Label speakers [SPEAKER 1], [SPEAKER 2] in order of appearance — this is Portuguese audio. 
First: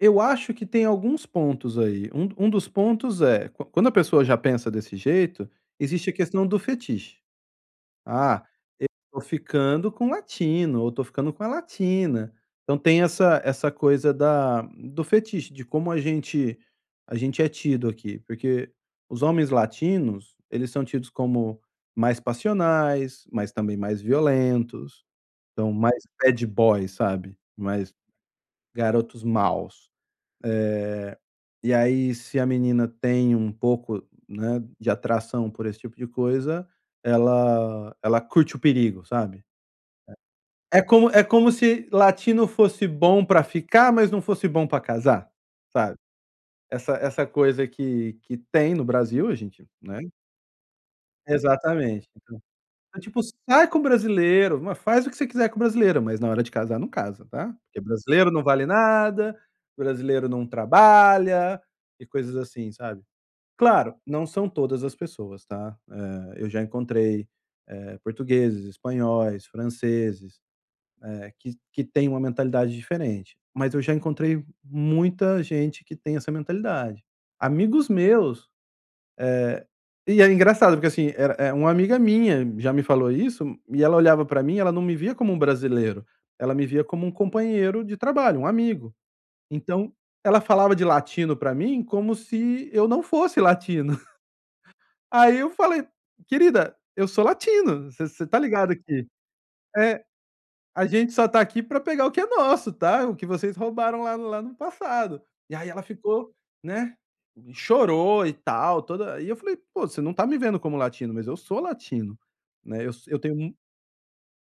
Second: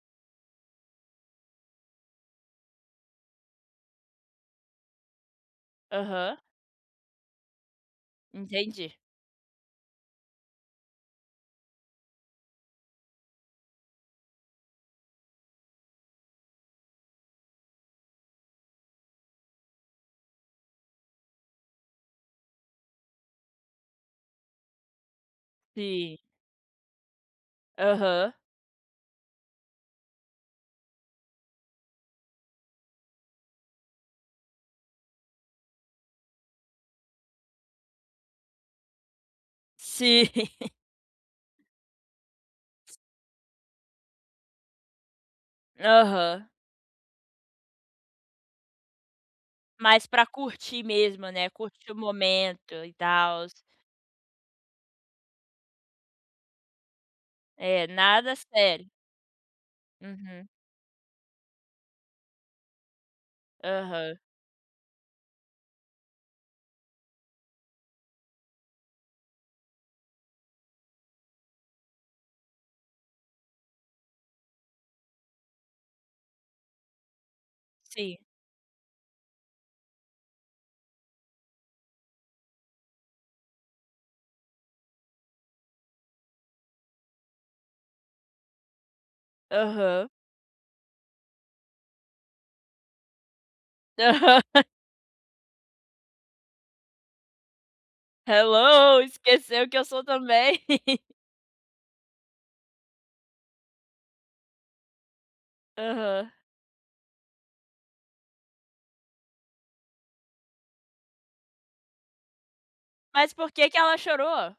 [SPEAKER 1] Eu acho que tem alguns pontos aí. Um um dos pontos é: quan quando a pessoa já pensa desse jeito, existe a
[SPEAKER 2] Aham.
[SPEAKER 1] questão do fetiche. "Ah,
[SPEAKER 2] Entendi.
[SPEAKER 1] eu tô ficando com o latino ou tô ficando com a latina." Então, tem essa essa coisa da do fetiche. De como a gente a gente é tido aqui. Porque os homens latinos eles são tidos como mais passionais, mas também mais violentos. Então, mais
[SPEAKER 2] Sim.
[SPEAKER 1] bad boy, sabe. Mais
[SPEAKER 2] Aham.
[SPEAKER 1] garotos maus. Eh, e aí se a menina tem um pouco né, de atração por esse tipo de coisa, ela ela curte o perigo, sabe.
[SPEAKER 2] Sim.
[SPEAKER 1] [unintelligible] É como é como se latino fosse bom para ficar, mas não fosse bom para casar, sabe.
[SPEAKER 2] Aham.
[SPEAKER 1] Essa essa coisa que que tem no Brasil. A gente né?
[SPEAKER 2] Mais para curtir mesmo, né. Curtir o
[SPEAKER 1] Exatamente. Tipo
[SPEAKER 2] momento, e
[SPEAKER 1] é tipo asim:
[SPEAKER 2] tals.
[SPEAKER 1] "Sai com brasileiro, m faz o que você quiser com brasileiro, mas na hora de casar, não casa, tá?". "Porque
[SPEAKER 2] É,
[SPEAKER 1] brasileiro
[SPEAKER 2] nada
[SPEAKER 1] não vale
[SPEAKER 2] sério.
[SPEAKER 1] nada. Brasileiro não
[SPEAKER 2] Uhum.
[SPEAKER 1] trabalha", e coisas assim, sabe. Claro,
[SPEAKER 2] Aham.
[SPEAKER 1] não são todas as pessoas, tá. Eh, eu já encontrei, eh, portugueses, espanhóis, franceses, eh, que que têm uma mentalidade diferente. Mas eu já encontrei muita gente que tem essa mentalidade. Amigos
[SPEAKER 2] Sim.
[SPEAKER 1] meus Eh e é engraçado porque assim, era era uma amiga minha já me falou isso. E ela olhava para mim, ela não me via como um brasileiro. Ela me via como um companheiro de trabalho, um amigo. Então,
[SPEAKER 2] Aham.
[SPEAKER 1] ela falava de latino pra mim como se eu não fosse latino.
[SPEAKER 2] Aham.
[SPEAKER 1] Aí, eu falei: "Querida, eu sou latino. Você você está ligada
[SPEAKER 2] "Hello!
[SPEAKER 1] que"
[SPEAKER 2] Esqueceu que eu sou
[SPEAKER 1] É.
[SPEAKER 2] também?".
[SPEAKER 1] "A gente só está aqui para pegar o que é nosso, tá. O que vocês roubaram lá no lá no passado". E aí ela
[SPEAKER 2] Aham.
[SPEAKER 1] ficou né, e chorou e tal, toda E aí, eu falei: "Pô, você não está me vendo como latino, mas eu sou latino, né. Eu so eu
[SPEAKER 2] Mas
[SPEAKER 1] tenho m".
[SPEAKER 2] por que que ela chorou?